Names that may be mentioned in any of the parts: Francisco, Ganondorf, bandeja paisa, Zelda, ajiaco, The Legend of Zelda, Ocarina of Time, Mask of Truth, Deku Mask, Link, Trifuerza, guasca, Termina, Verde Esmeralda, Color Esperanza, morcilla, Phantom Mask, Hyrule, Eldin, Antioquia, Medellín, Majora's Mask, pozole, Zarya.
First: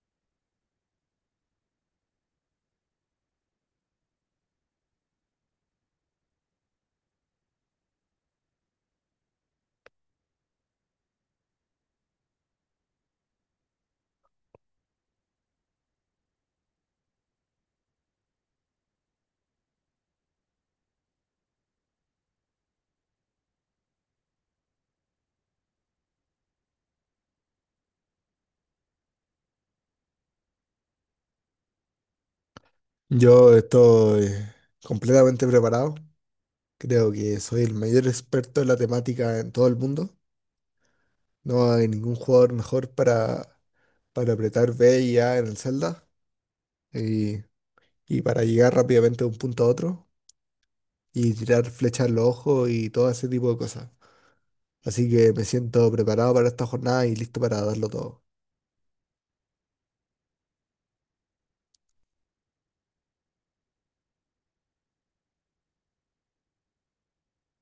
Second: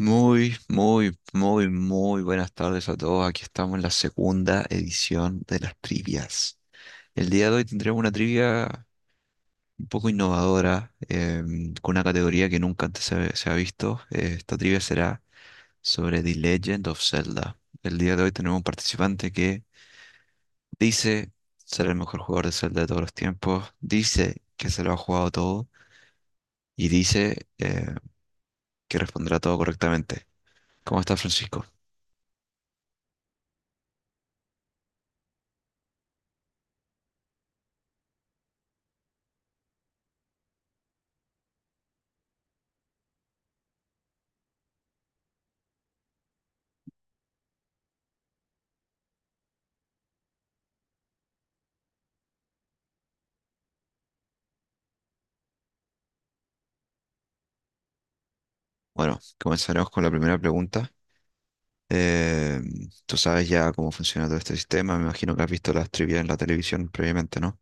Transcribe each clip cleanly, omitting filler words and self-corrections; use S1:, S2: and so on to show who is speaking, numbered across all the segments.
S1: Muy, muy, muy, muy buenas tardes a todos. Aquí estamos en la segunda edición de las trivias. El día de hoy tendremos una trivia un poco innovadora, con una categoría que nunca antes se ha visto. Esta trivia será sobre The Legend of Zelda. El día de hoy tenemos un participante que dice ser el mejor jugador de Zelda de todos los tiempos, dice que se lo ha jugado todo y dice que responderá todo correctamente. ¿Cómo estás, Francisco?
S2: Yo estoy completamente preparado. Creo que soy el mayor experto en la temática en todo el mundo. No hay ningún jugador mejor para apretar B y A en el Zelda y, y para llegar rápidamente de un punto a otro y tirar flechas en los ojos y todo ese tipo de cosas. Así que me siento preparado para esta jornada y listo para darlo todo.
S1: Bueno, comenzaremos con la primera pregunta. Eh, tú sabes ya cómo funciona todo este sistema, me imagino que has visto las trivias en la televisión previamente, ¿no?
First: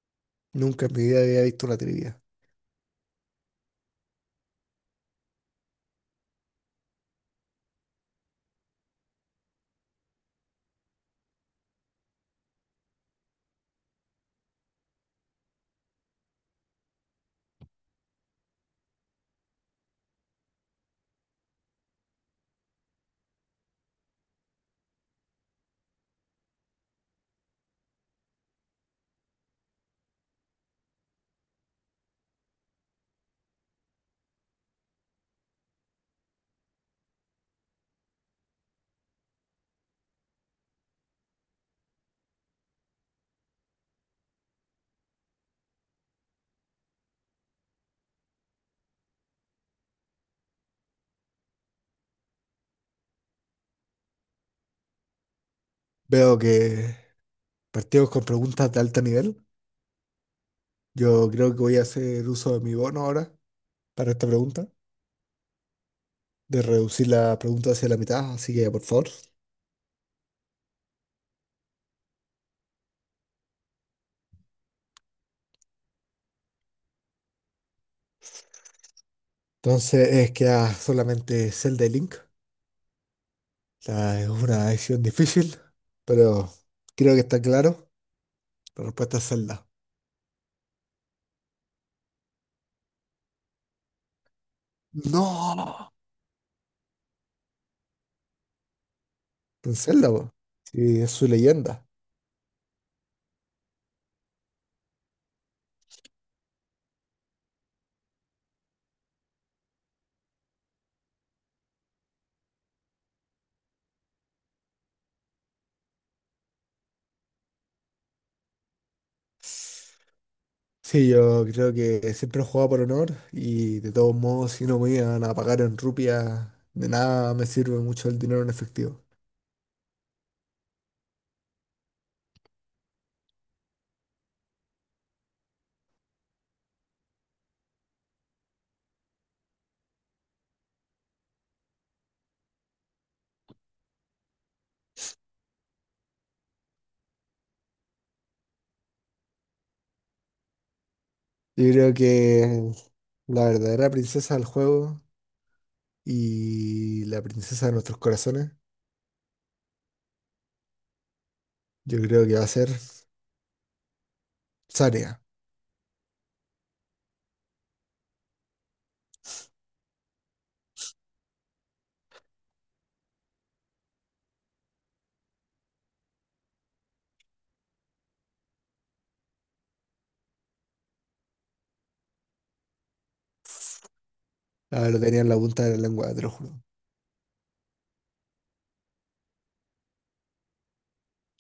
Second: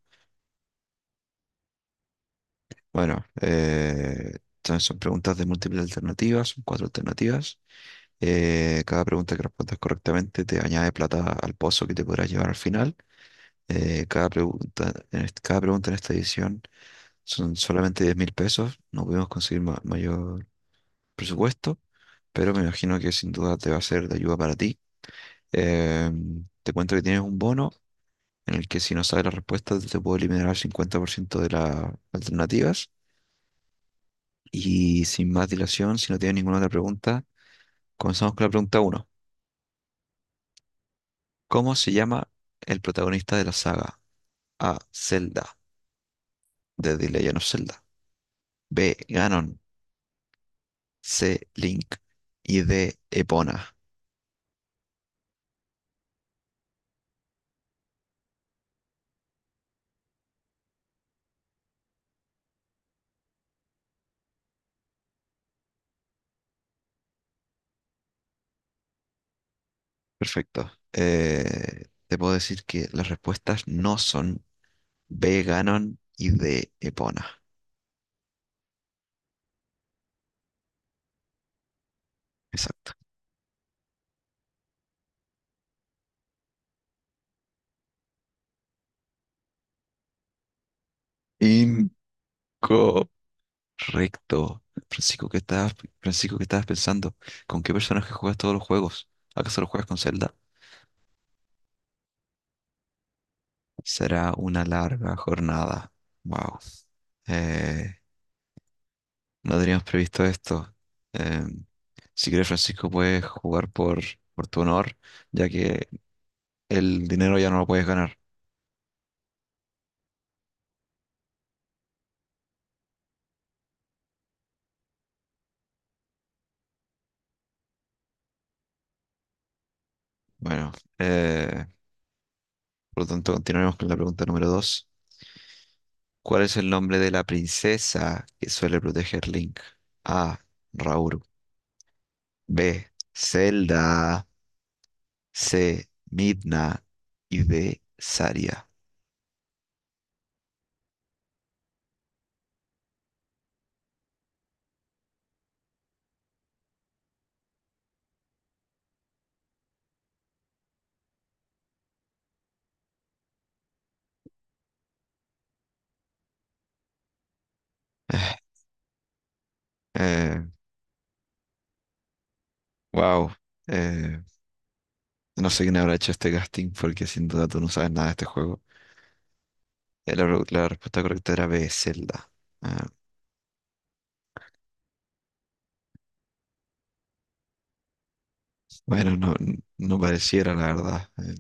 S2: Nunca en mi vida había visto una trivia.
S1: Bueno, entonces son preguntas de múltiples alternativas, son cuatro alternativas. Cada pregunta que respondas correctamente te añade plata al pozo que te podrás llevar al final. Cada pregunta, cada pregunta en esta edición son solamente 10.000 pesos. No pudimos conseguir mayor presupuesto, pero me imagino que sin duda te va a ser de ayuda para ti. Eh, te cuento que tienes un bono en el que si no sabes la respuesta te puedo eliminar al 50% de las alternativas. Y sin más dilación, si no tienes ninguna otra pregunta, comenzamos con la pregunta uno. ¿Cómo se llama el protagonista de la saga? A. Zelda, de The Legend of Zelda. B. Ganon. C. Link. Y D. Epona.
S2: Veo que partimos con preguntas de alto nivel. Yo creo que voy a hacer uso de mi bono ahora para esta pregunta, de reducir la pregunta hacia la mitad, así que por favor.
S1: Perfecto. Te puedo decir que las respuestas no son B. Ganon y D. Epona.
S2: Entonces es queda solamente Zelda y Link. O
S1: Exacto.
S2: sea, es una decisión difícil, pero creo que está claro. La respuesta es Zelda.
S1: Incorrecto. Recto. Francisco, ¿qué estabas,
S2: ¡No!
S1: Francisco, ¿qué estabas pensando? ¿Con qué personaje juegas todos los juegos? ¿Acaso lo
S2: En
S1: juegas con
S2: Zelda, po.
S1: Zelda?
S2: Sí, es su leyenda.
S1: Será una larga jornada. Wow. Eh, no teníamos previsto esto. Em, si quieres, Francisco, puedes jugar por tu honor, ya que el dinero ya no lo puedes ganar.
S2: Sí, yo creo que siempre he jugado por honor y de todos modos, si no me iban a pagar en rupias, de nada me sirve mucho el dinero en efectivo.
S1: Bueno, eh, por lo tanto, continuaremos con la pregunta número dos. ¿Cuál es el nombre de la princesa que suele proteger Link? A. Raúl. B. Zelda. C. Midna. Y D. Saria.
S2: Yo creo que la verdadera princesa del juego y la princesa de nuestros corazones, yo creo que va a ser Zarya.
S1: Eh, wow. Eh, no sé quién habrá hecho este casting porque sin duda tú no sabes nada de este juego. La respuesta correcta era B. Zelda. Ah,
S2: Ah, lo tenía en la punta de la lengua, te lo juro.
S1: bueno, no, no pareciera, la verdad. Eh,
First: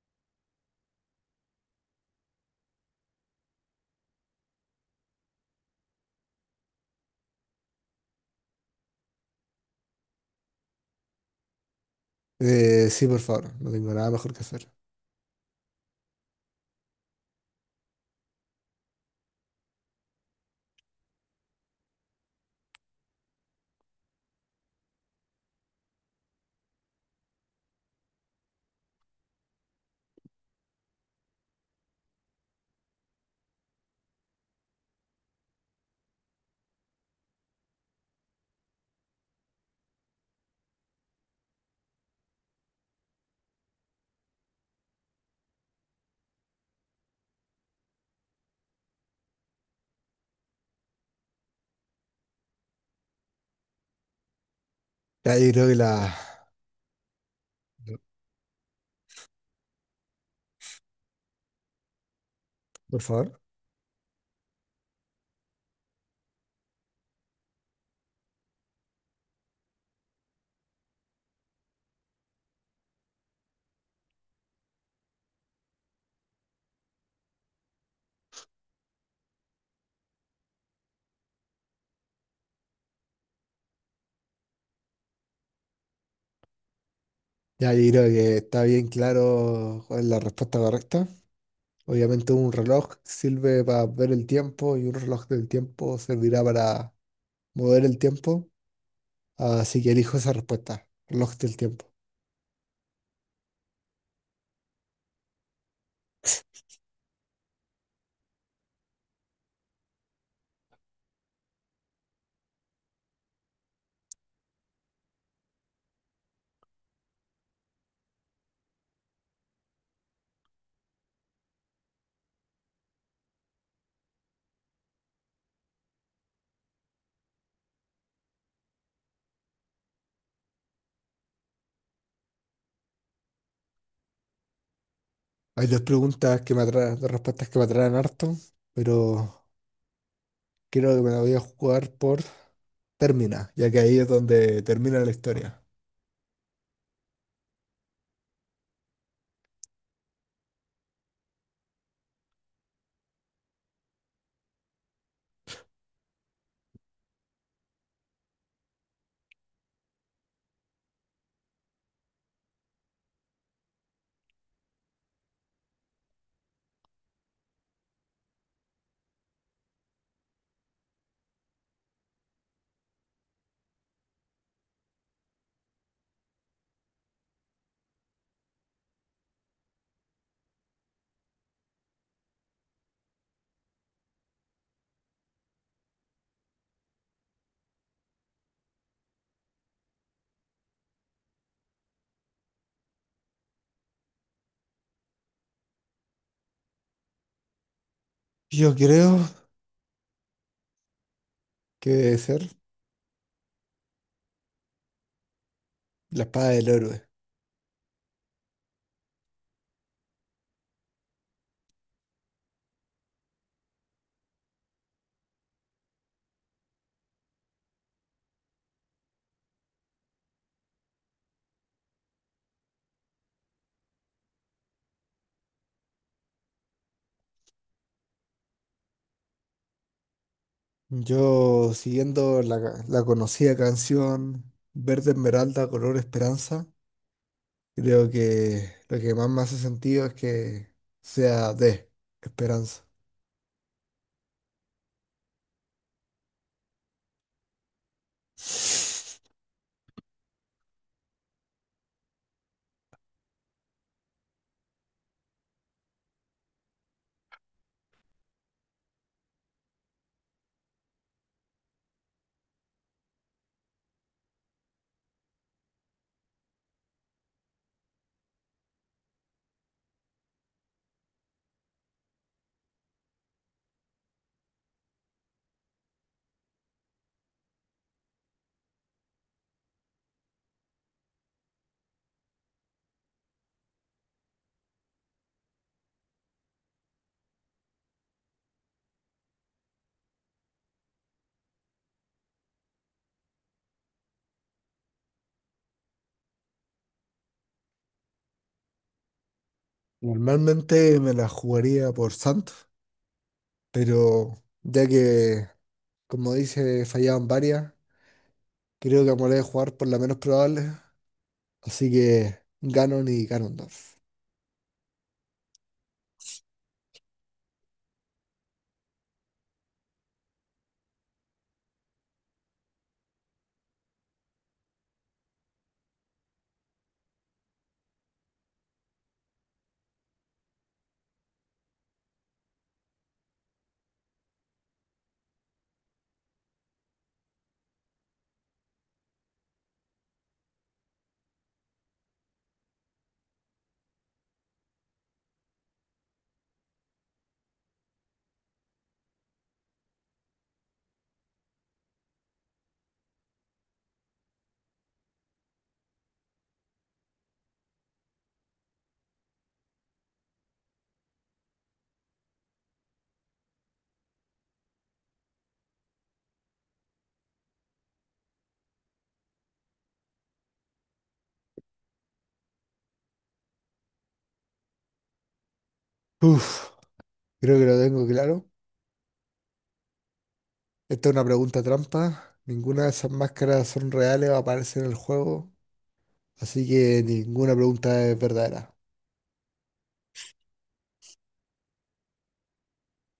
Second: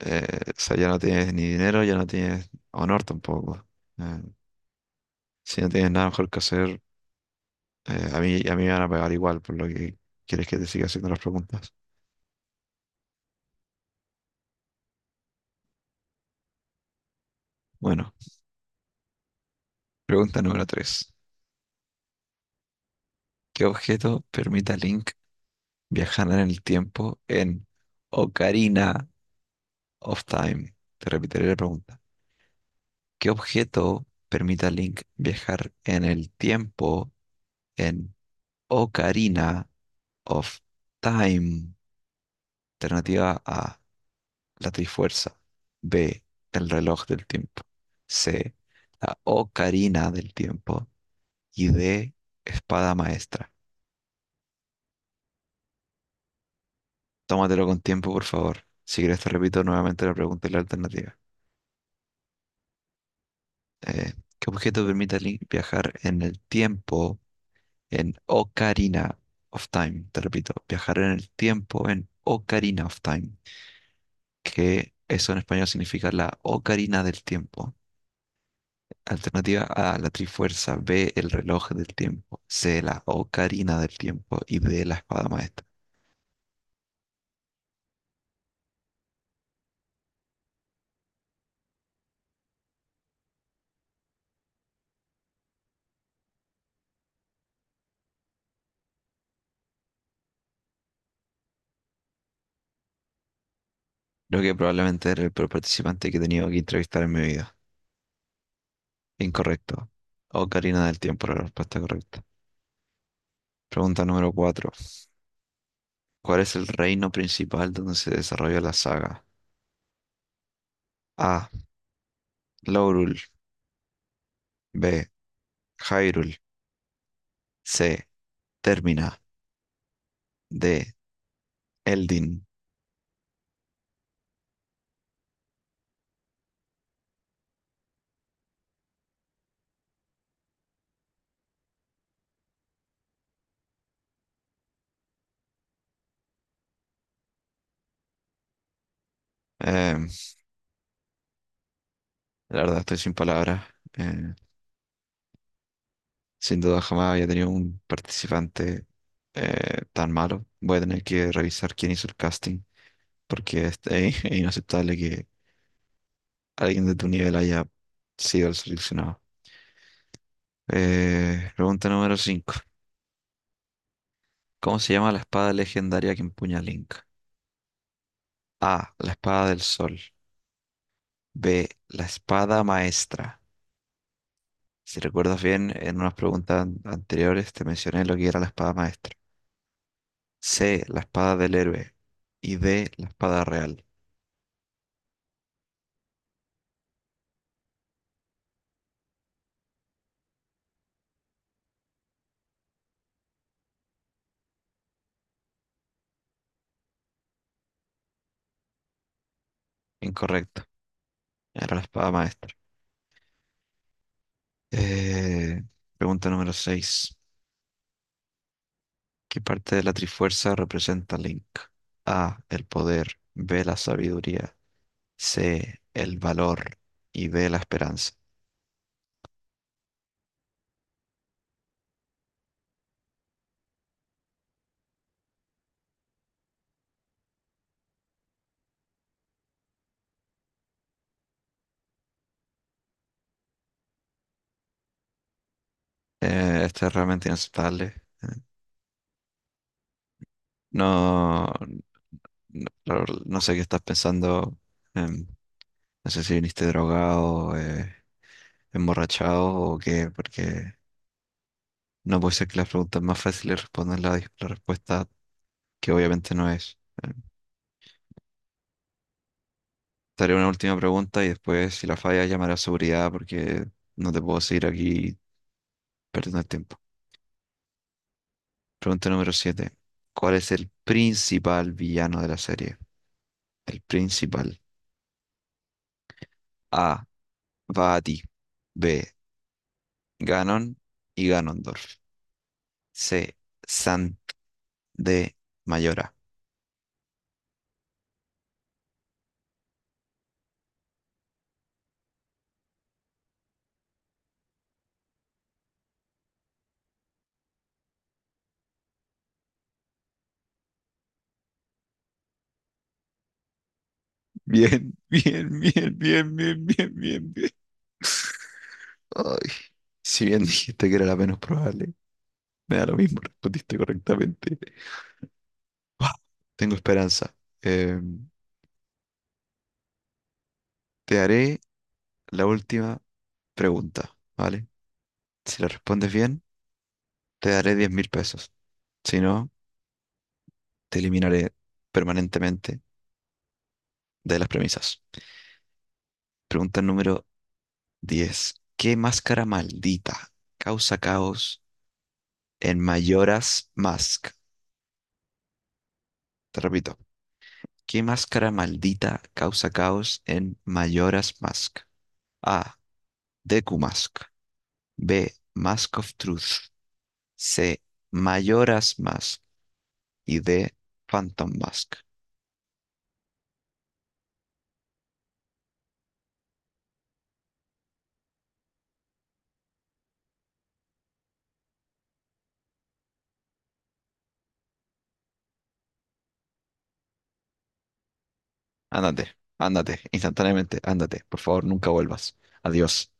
S1: eh, o sea, ya no tienes ni dinero, ya no tienes honor tampoco. Eh, si no tienes nada mejor que hacer, a mí me van a pagar igual por lo que quieres que te siga haciendo las preguntas.
S2: Sí, por favor, no tengo nada mejor que hacer.
S1: Bueno, pregunta número 3. ¿Qué objeto permite a Link viajar en el tiempo en Ocarina of Time? Te repetiré la pregunta. ¿Qué objeto permite a Link viajar en el tiempo en Ocarina of Time? Alternativa A, la Trifuerza. B, el reloj del tiempo. C, la Ocarina del tiempo. Y D, espada maestra.
S2: Ya, yo creo que la...
S1: Tómatelo con tiempo, por favor. Si quieres, te repito nuevamente la pregunta y la alternativa.
S2: Por favor.
S1: Eh, ¿qué objeto permite viajar en el tiempo en Ocarina of Time? Te repito, viajar en el tiempo en Ocarina of Time, que eso en español significa la Ocarina del Tiempo. Alternativa A, la Trifuerza, B, el reloj del tiempo, C, la Ocarina del Tiempo y D, la espada maestra.
S2: Ya, yo creo que está bien claro cuál es la respuesta correcta. Obviamente un reloj sirve para ver el tiempo y un reloj del tiempo servirá para mover el tiempo. Así que elijo esa respuesta, reloj del tiempo.
S1: Creo que probablemente era el peor participante que he tenido que entrevistar en mi vida. Incorrecto. Ocarina del Tiempo, era la respuesta correcta. Pregunta número cuatro. ¿Cuál es el reino principal donde se desarrolla la saga? A. Laurul. B. Hyrule. C. Termina. D. Eldin.
S2: Hay dos preguntas que me atraen, dos respuestas que me atraen harto, pero creo que me la voy a jugar por Termina, ya que ahí es donde termina la historia.
S1: Em, la verdad estoy sin palabras. Eh, sin duda jamás había tenido un participante tan malo. Voy a tener que revisar quién hizo el casting porque es, es inaceptable que alguien de tu nivel haya sido el seleccionado. Pregunta número 5. ¿Cómo se llama la espada legendaria que empuña Link? A. La espada del sol. B, la espada maestra. Si recuerdas bien, en unas preguntas anteriores te mencioné lo que era la espada maestra. C, la espada del héroe. Y D, la espada real.
S2: Yo creo que debe ser la espada del héroe.
S1: Incorrecto, era la espada maestra. Eh, pregunta número 6. ¿Qué parte de la Trifuerza representa Link? A, el poder. B, la sabiduría. C, el valor. Y D, la esperanza.
S2: Yo, siguiendo la, la conocida canción Verde Esmeralda, Color Esperanza, creo que lo que más me hace sentido es que sea de Esperanza.
S1: Este es realmente inaceptable. No, no, la no sé qué estás pensando. em, no sé si viniste drogado, emborrachado o qué, porque no puede ser que las preguntas más fáciles respondan la respuesta que obviamente no es. Em, te haré una última pregunta y después, si la falla, llamaré a seguridad porque no te puedo seguir aquí perdiendo el tiempo. Pregunta número siete. ¿Cuál es el principal villano de la serie? El principal. A. va a ti. B. Ganon y Ganondorf. C. Sant. D. Mayora.
S2: Normalmente me la jugaría por Santos, pero ya que, como dice, fallaban varias, creo que me la voy a jugar por la menos probable, así que Ganon y Ganondorf.
S1: Bien, bien, bien, bien, bien, bien, bien, bien. Ay, si bien dijiste que era la menos probable, me da lo mismo, respondiste correctamente. Ah, tengo esperanza. Eh, te haré la última pregunta, ¿vale? Si la respondes bien, te daré 10.000 pesos. Si no, te eliminaré permanentemente de las premisas. Pregunta número 10. ¿Qué máscara maldita causa caos en Mayoras Mask? Te repito. ¿Qué máscara maldita causa caos en Mayoras Mask? A. Deku Mask. B. Mask of Truth. C. Mayoras Mask. Y D. Phantom Mask.
S2: Uf, creo que lo tengo claro. Esta es una pregunta trampa. Ninguna de esas máscaras son reales o aparecen en el juego. Así que ninguna pregunta es verdadera.
S1: Ándate, ándate, instantáneamente, ándate. Por favor, nunca vuelvas. Adiós.